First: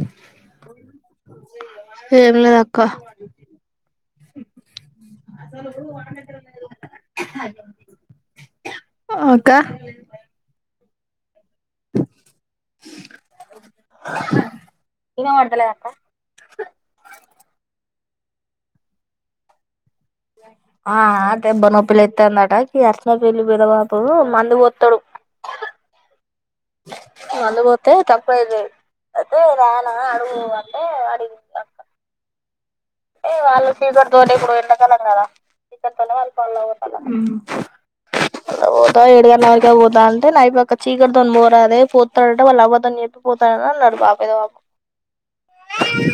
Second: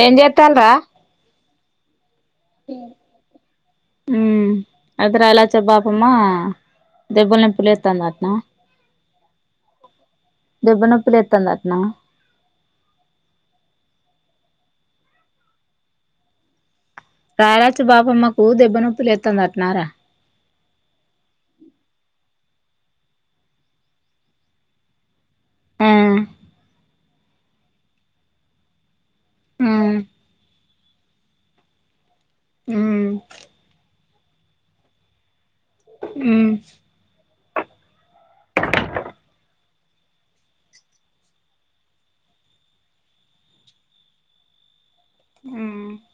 ఏం చేత్తాల్రా ఏం లేదా అక్క........ ఉమ్ అయితే రాయలచ్చ పాపమ్మ స్...... దెబ్బలు నొప్పులేత్తందట్నా అకా లేతదటనా స్ ఇనవట్దలేదంట రాయరాచు బాపమ్మకు దెబ్బ నొప్పి లేత్ందిటనారా ఆ దెబ్బ నొప్పి లేత్తందట అసనపెల్లి పేదబాపు మందు పోతడు ఆ మందు పోతే తకువయింది అదే రానా ఉమ్ అడుగు అంటే ఉమ్ ఏ వాళ్ళు ఫివర్ ఇప్పుడు ఎండకాలం గద ఇక తనే ఉమ్ వాళ్ళ పనికి పోతన పోతా ఏడుగన్న వరకి పోతా అంటే నైట్ చీకట్ తోని పోరాదే పోతాడాట వాళ్ళు అవతోని చెప్పిపోతాడని అన్నాడు పేదబాపు ఉమ్ మే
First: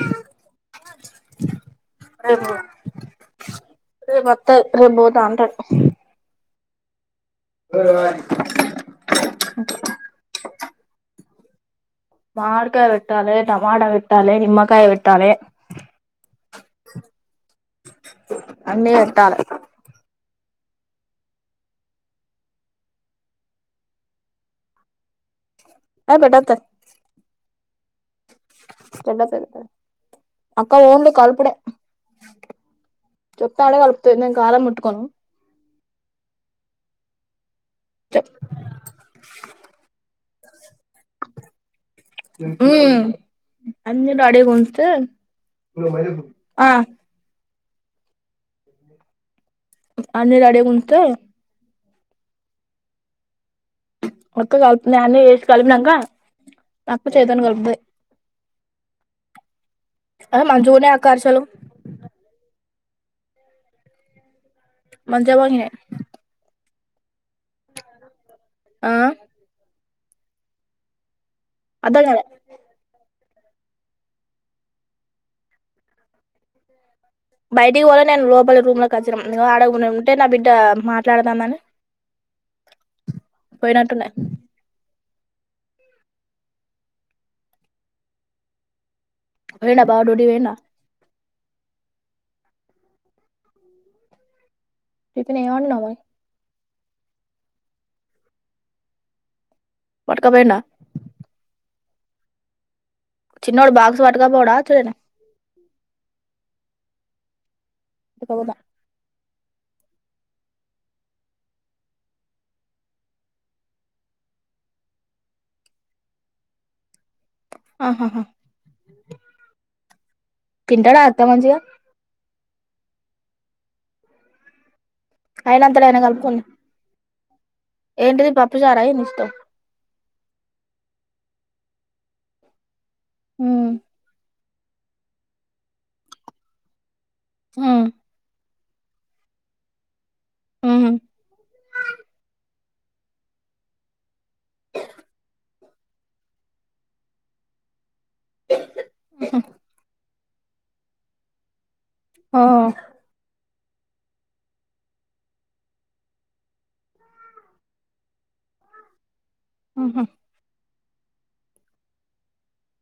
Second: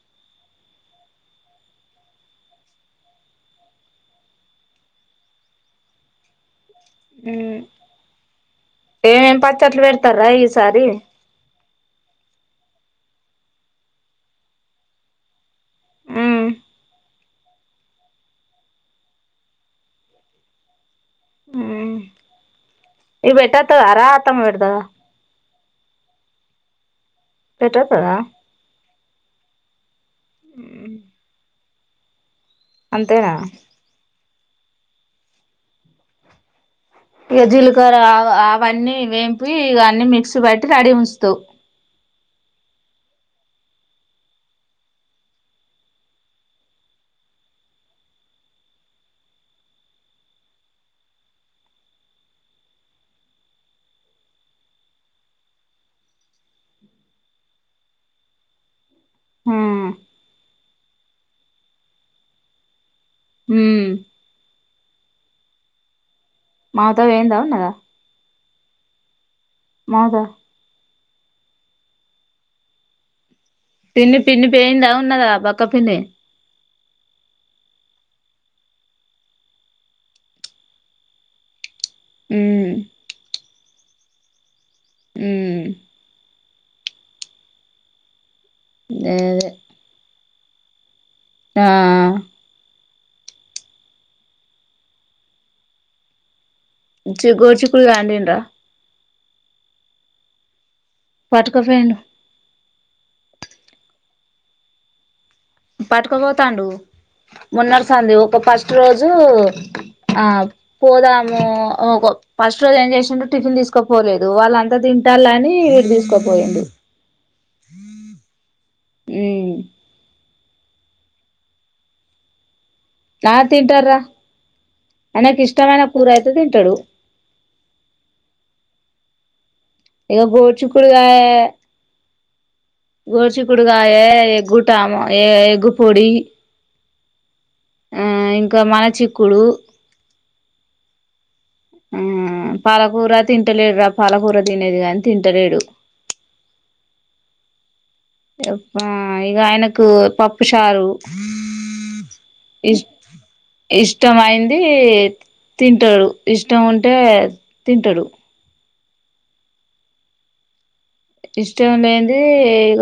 క్ష తేపొ రేపు అతని రేపుబోదా అంట ఊ.... ఏమ్ మ్ పచ్చట్లు పెడతారా ఈసారి మాడికాయ్ వెట్టాలి టమాట వెట్టాలి నిమ్మకాయ్ వెట్టాలి ఉమ్ అన్నే పేట్టాలే ఊ. నక్.. పేటతదరా అతమ వేడతదవా ఒకడోత పెట్టతదా చెల్లె పేడతది అక్కా ఒనీల కలుపుడే అంతేనా క్షౌ చెప్తాంటే కలుపుతది నె కారం ముట్టుకోన్ జిలుక్ అర్ అవన్నీ వేంపి ఇ అన్నీ మిక్స్ వైస్ తడి ఉంచుతౌ అన్నరు అడేగ ఉన్స్ ఆ అ అడిే గుంటత మత్త కలుపుంది అన్నీ వసి కలిపినాక నాకు చేద్దాం కలుపుతా ఉమ్ అదే మనంచగానే ఆకార్షాలు హ [inaudible] మా అత్త పోయిందా ఉన్నదా ఆ మాదా అఅర్థం కాలే పిన్ని పిన్ని పేయిందా ఉన్నదా బక్క పిన్ని బయటిక్ పోలే నేన్ లోపలి రూమ్లక్ వచ్చినం ఆడ ఉంటే నా బిడ్డ మాట్లాడదామని మ్ పోయినట్టున్నయి హ్ మ్ అదే పొయిండా బావ డ్యూటీకి పోయిండా ఆ టిఫిన్ ఏం అండినవ్ మరి చి గొడ్చికుడు కాయ అండిన్రా పట్కా పోయిండా పట్క పోయిండు చిన్నోడు బాక్స్ పట్కపోడా [inaudible] పట్టుకోపోతాండు. మున్నట్సంది ఒక పట్టుకపోతా ఫస్ట్ రోజు ఆ పోదాము ఫస్ట్ రోజు ఏం చేసిండు టిఫిన్ తీసుకోపోలేదు వాళ్ళ అంతా తింటాలని వీడ్ తీసుకుపోయిండు. ఆహాహా తింటడా అత్త మంచిగా ఆ తింటడ్ రా ఆయినకి ఇష్టమైన అయినంతలో ఆయన కూర అయితే కలుపుకొని తింటడు. ఏంటిది [inaudible] ఇగ గోడ్చికుడుగాయ ఉమ్ గోడ్చికుడుకాయ గుడ్ టమ ఏ ఎగ్ పొడి ఆ ఒక మన చిక్కుడు మ్ హ్ ఆ పాలకూర తింటలేడ్రా పాలకూర తినేది గాని తింటలేడు. ఆ ఇగ ఆయనకు పప్ చారు ఆ ఇష్టం అయింది తింటడు ఇష్టం ఉంటే తింటడు. ఆహా ఇష్టం లేంది ఇగ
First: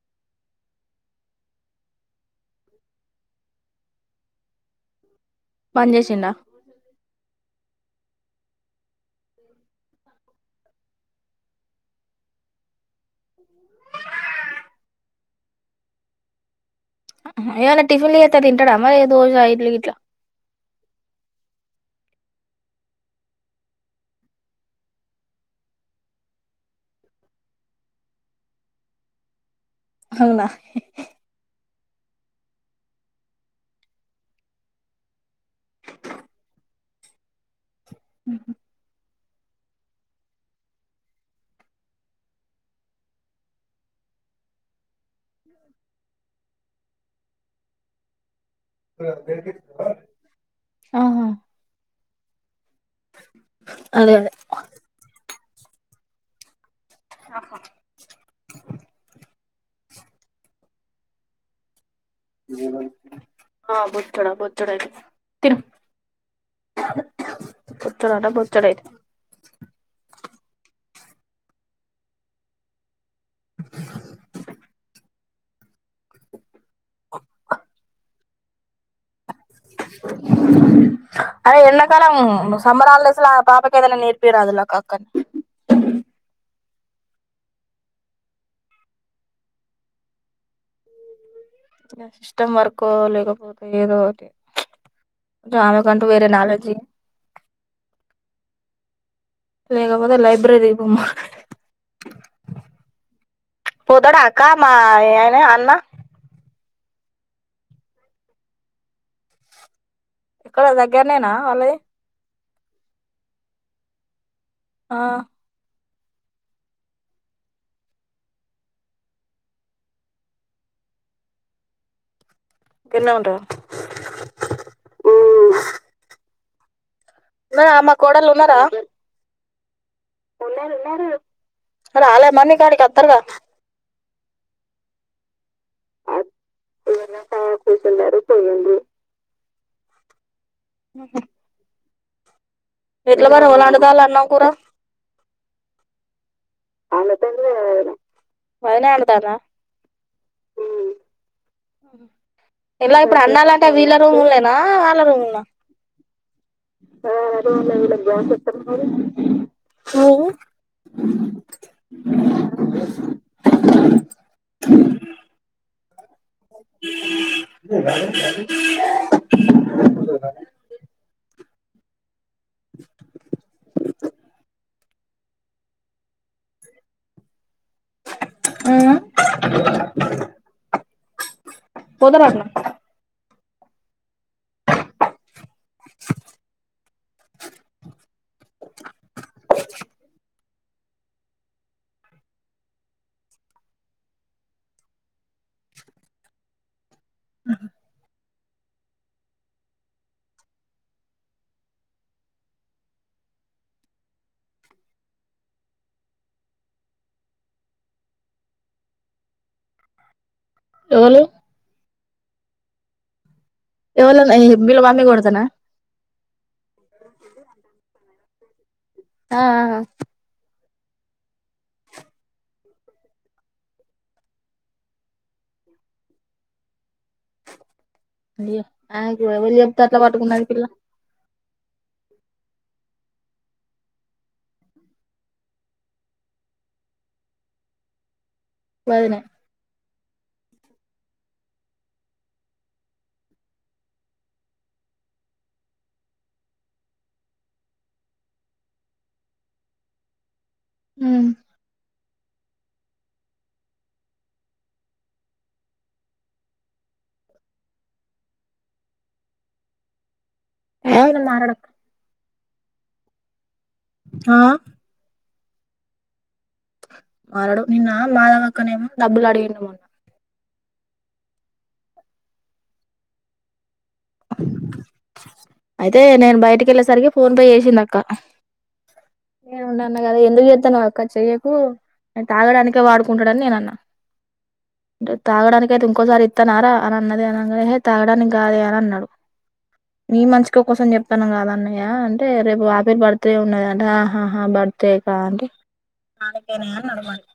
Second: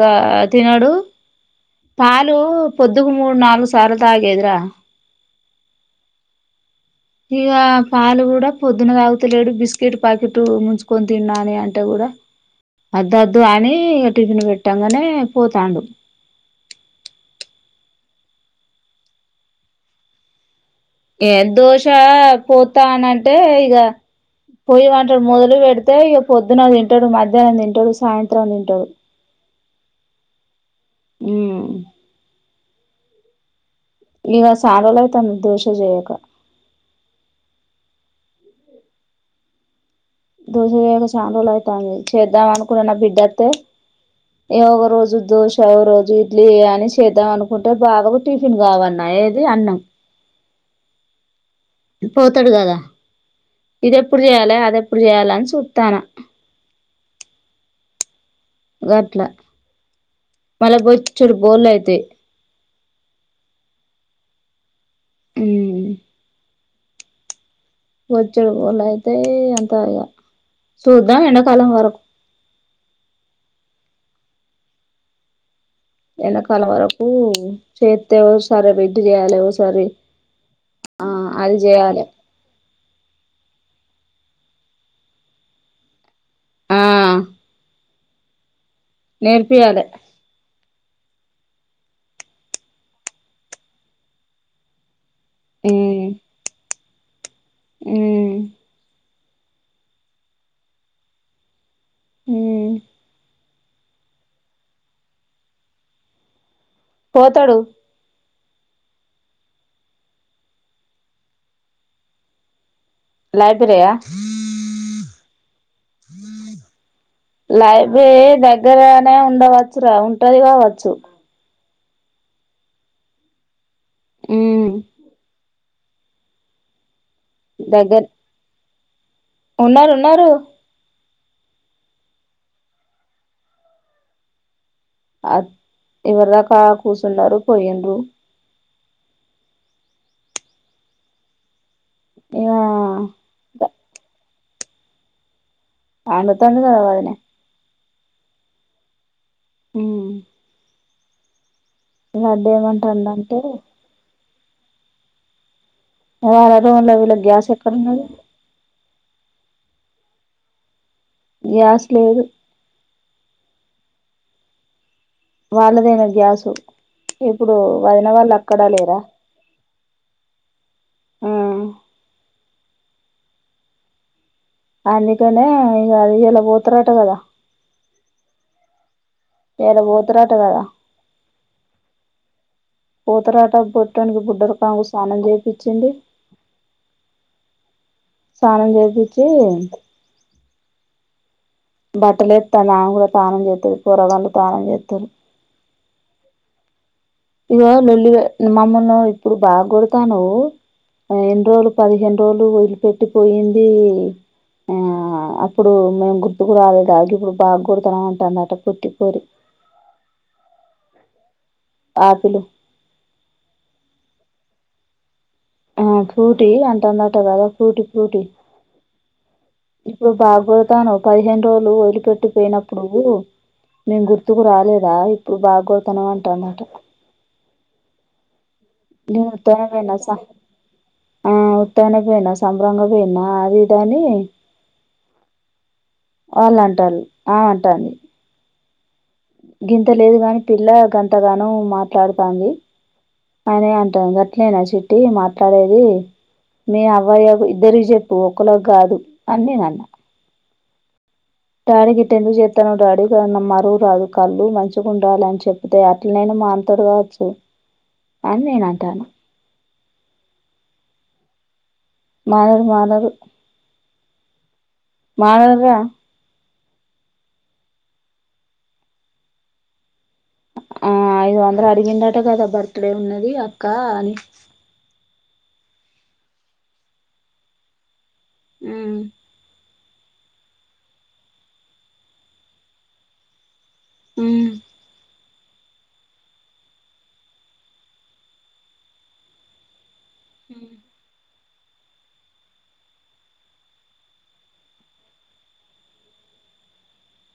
తినడు పాలు పొద్దుకు మూడు నాలుగు సార్లు తాగేదిరా బన్ చేసిండా ఇగ పాలు గుడా పొద్దున తాగుతలేడు బిస్కెట్ ప్యాకెటు ముంచుకొని తిన్ నాని అంటే గుడా అద్దద్దు అని ఇగ టిఫిన్ పెట్టాంగనే పోతాండు. ఏమన్నా టిఫిన్లు చేస్తే తింటడా మరి దోశ, ఇడ్లీ ఇట్లా ఏ దోష పోతా అనంటే ఇక పోయి అంటాడు మొదలు పెడితే ఇక పొద్దున్న తింటాడు మధ్యాహ్నం తింటాడు సాయంత్రం తింటాడు అవునా ఉ ఇక చానా రోజులు అయితంది దోషలు చేయక హహ దోశయక చానులు అవుతంది చేద్దాం అనుకుంట బిడ్డస్తే ఏ ఒక రోజు దోశ ఒక రోజు ఇడ్లీ అని చేద్దాం అనుకుంటే బాగాకు కావన్న ఏది అన్నం ఆహా పోతాడు కదా ఇది అదే ఎప్పుడు అదే చేయాలే అది ఎప్పుడు చేయాల చూస్తానా ఆహా గాట్లా మల్ల బోచుడు బోల్లే అయితే బోచాడు బోచాడు అయితే తీరు వచ్చడు [unintelligible] బొచ్చెడైతే అయితే ఎంత అ చేద్దాం ఎండకాలం వరకు ఎడాకాలం వరకు చేత్తే సరే సరే [unintelligible] చేయాలి ఒకసరి అదే ఎడాకాలం సమ్మర్ ఆ పాపకి ఏదన్నా పేరు అదులా కాకన్ మ్మ్ నేర్పియలే ఇంకా సిస్టమ్ వర్క్ లేకపోతే ఏదో ఒక్కటి అమె కంటూ వేరే నాలెడ్జ్ మ్మ్ లేకపోతే లైబ్రరీ పొమ్మ మ్మ్ పోతడా అక్క మా ఏన అన్న పోతాడు ఎక్కడ దగ్గరనేనా వాళ్ళది లైబ్రరియా ఆ లైబ్రరీ దగ్గరనే ఉండవచ్చు రా ఉంటది కావచ్చు [unintelligible] ఉంటద మ్మ్ నా అమ్మే దగ్గర కోడల్ ఉన్నార ఉన్నారు ఉన్నా ఉన్నడున్నడు రాలే మరి నీకాడికి అత్తారుగా అట్ ఇవరిదాకా కూసున్నరు పోయిండ్రు. కూర్చున్నారు పోయింది మ్మ్ హు ఇగ ఎట్ల గట్ల ఎవండుతాళ్లు అన్నం కూర ఆండ్ అందుతుందేమ్ వదినే అంటారా హ్మ్ ఎలా ఇప్పుడు ఏమంటాండంటే అన్నాలంటే వీళ్ళ రుముల్నే నా వాళ్ళ రూముల్నా ఆ రూమ్ల వీళ్ళకు గ్యాస్ ఎక్కడున్నది. హ్ము గ్యాస్ లేదు. వాళ్ళదే ఇగ గ్యాసు ఇప్పుడు వదిన వాళ్ళు అక్కడ లేరా ఆ అందుకనే ఇగ ఇయ్యాలా పోతరట గదా హ్మ్ ఇయాల పోతరట కదా పోతారటనా పోతరట పొట్టోనికి బుడ్డరపాము స్నానం జే పిచ్చింది స్నానం జేపిచ్చి బట్టలేత్తానా ఇగ తానం జేత్తురు పొరగాండ్లు తానం జేత్తురు. ఇగో లొల్లి వె మమ్మల్ని ఇప్పుడు బాగా కొడతాన్నవు, ఎన్ని రోజులు పదిహేను రోజులు వదిలి పెట్టి పోయింది ఆ అప్పుడు మేము గుర్తుకు రాలేదా గిప్పుడు బాగా కొడుతాన్నవు అంటందట పొట్టిపోరి. ఎవళు ఆకులు వీళ్ళ నై వీళ్ళ మమ్మీ కొడు ఆ ఫ్రూటి అంటాందట కదా ఫ్రూటి ఫ్రూటి ఆ ఆ ఇప్పుడు బాగ్గొడ్ తానవ్ పదిహేను రోజులు వదిలిపెట్టి పోయినప్పుడు, నేన్ గుర్తుకు రాలేదా ఇప్పుడు బాగ్గొడ్తాన్నావ్ అంటాందట. అయ్యో నేను ఆమెకు ఎవళు ఉత్తగనే జెప్తే అట్ల పట్టుకున్నది పిల్ల తయనికి బోయిన్నా, సంభ్రంగా బోయిన్నా, అది ఇదనీ వాళ్ళు అంటాలు ఆమె అంటాంది. వదినే గింత లేదు గాని పిల్లా గంతగానం మాట్లాడుతంది అనీ అంటాం గట్లేనా చిట్టీ మాట్లాడేది మీ అవ్వ అయ్యకు ఇద్దరికి జెప్పు ఒకళ్ళకి గాదు అని నేను అన్న. హ్మ్ డాడీ గిట్టెందుకు జేత్తానవ్ డాడీ గా మమరువు రాదు కల్లు మంచిగా ఉండాలే అని చెప్పితే అట్లనైన మానుతడు కావచ్చు. అని నేను అంటాన అనా మారడక్క మానరు మానరు ఆా మరా మారడు నిన్నమాధవి అక్కనేమో డబ్బులు అడిగిండు మొన్న ఆ ఐదు వందలు అడిగిండాట కదా బర్త్ డే ఉన్నది కాని అయితే నేను బయటికి వెళ్ళేసరికి ఫోన్ పే చేసిందిక్క అ ఉండి అన్న కదా ఎందుకు చేస్తాను అక్క చెయ్యకు ఆయన తాగడానికే వాడుకుంటాడని నేన అన్నా ఉమ్ ట్ తాగడానినికి అయితే ఇంకోసారి ఇస్తనారా అని అన్నది అన తాగడానికి కాదే అని అన్నాడు నీ మంచిషిక కోసం చెప్తాను కదా న్నాయా అంటే రేపు ఆప బర్త్డే ఉన్నదంట బర్త్డే అంటేకే నడవండి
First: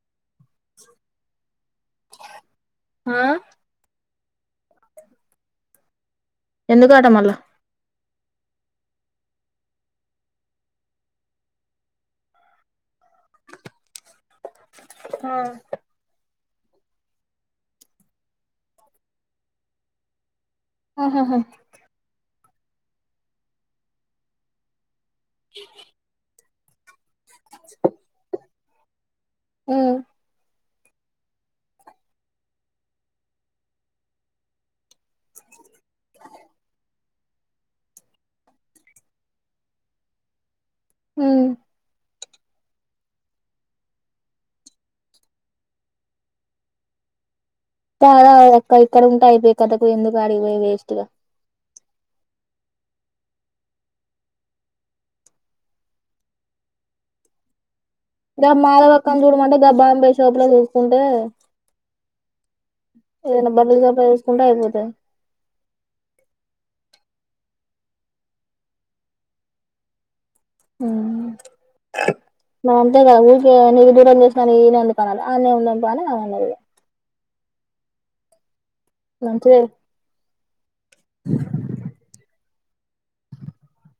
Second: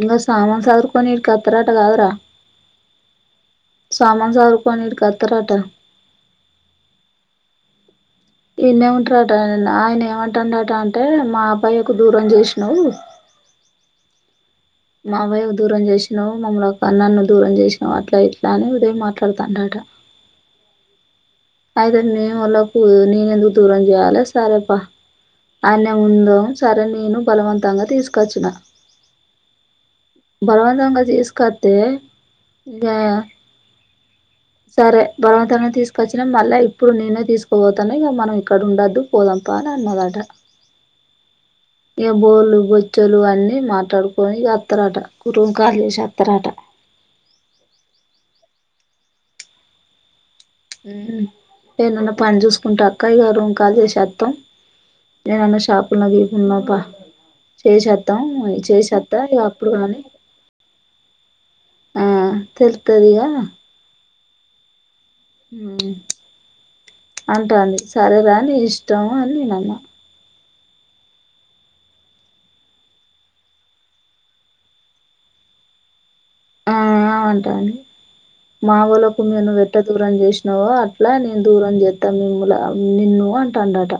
ఇంకా సామాన్ సదుర్కొని ఇర్క పత్త్రాటకావరా ఆ సామాను సారు పని ఈడికి అతరట ఎందుకు ఆట మల్ళా ఇన్నే ఉంటారంట ఆయన ఏమంటాండట అంటే మా అబ్బాయికు దూరం చేసినా్ మావయ దూరం చేసినా్ మమ్మ ఒక నన్ను దూరం చేసిన అట్ల ఇట్లానే ఉదయం మాట్లాడుతాంటట ఆహాహా అయితే న మళ్ళ ననే ఎ ద దూరం జాల సారే పా అనే ఉంద సరే నేను బలవంతంగా తీసుకొచ్చిన అ బలవంతంగా తీసుకొస్తతే ఇక సరే బలవంతంగా తీసుకొచ్చి ిన మళ్ళా ఇప్పుడు నేనే తీసుకోబోతుాను ఇక మనం ఇక్కడ ఉండొద్దు పోదంపా అని అన్నదట హ ఇకా బొల్లు బొచ్చలు అన్నిీ మాట్లాడుకొని అత్తరాట కుటుం కాలసి అత్తరాట చాలా అక్క ఇక్కడ ఉంటా అయిపోయి కథకు ఎందుకు గాడికి పోయి వెస్ట్ గా ఏనన్నా పని చూసుకుంటా అక్క ఇగ రూమ్ కాలీ చేసత్తాం నేనన్న షాపులా గకున్నా పా ఇక మాాలవక్కని చూడమంటే ఇ గాని బాంబాై షాపు లో చూస్తుంటే ఆ తేలుతదిగా కుండైయిబోధ అంటాంది సరేదా నీ ఇష్టము అని నేనన్న అంతే కద ఊకే నీకు దూరం చేసిన ఈ నందుకుకనాలి అ న ఉందం బని ఆ అవుంటాని మావూల కుమి్యను మంచిదే వెెట్ట దూరం చేస్త న ఇలా నేన్ దూరం చెతా మ నిన్ను అంటాంటాట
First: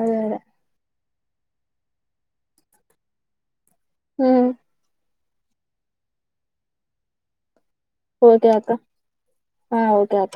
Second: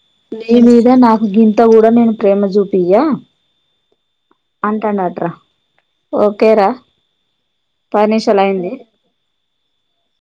అదే అదే నను ఇద నా గ ఇంత కూడా నేను ప్రేమ చూపి్యా ఉమ్ అంటాంట అత్ర ఓకేరా పది నిమిషాలు ఓదత అయింది ఓటత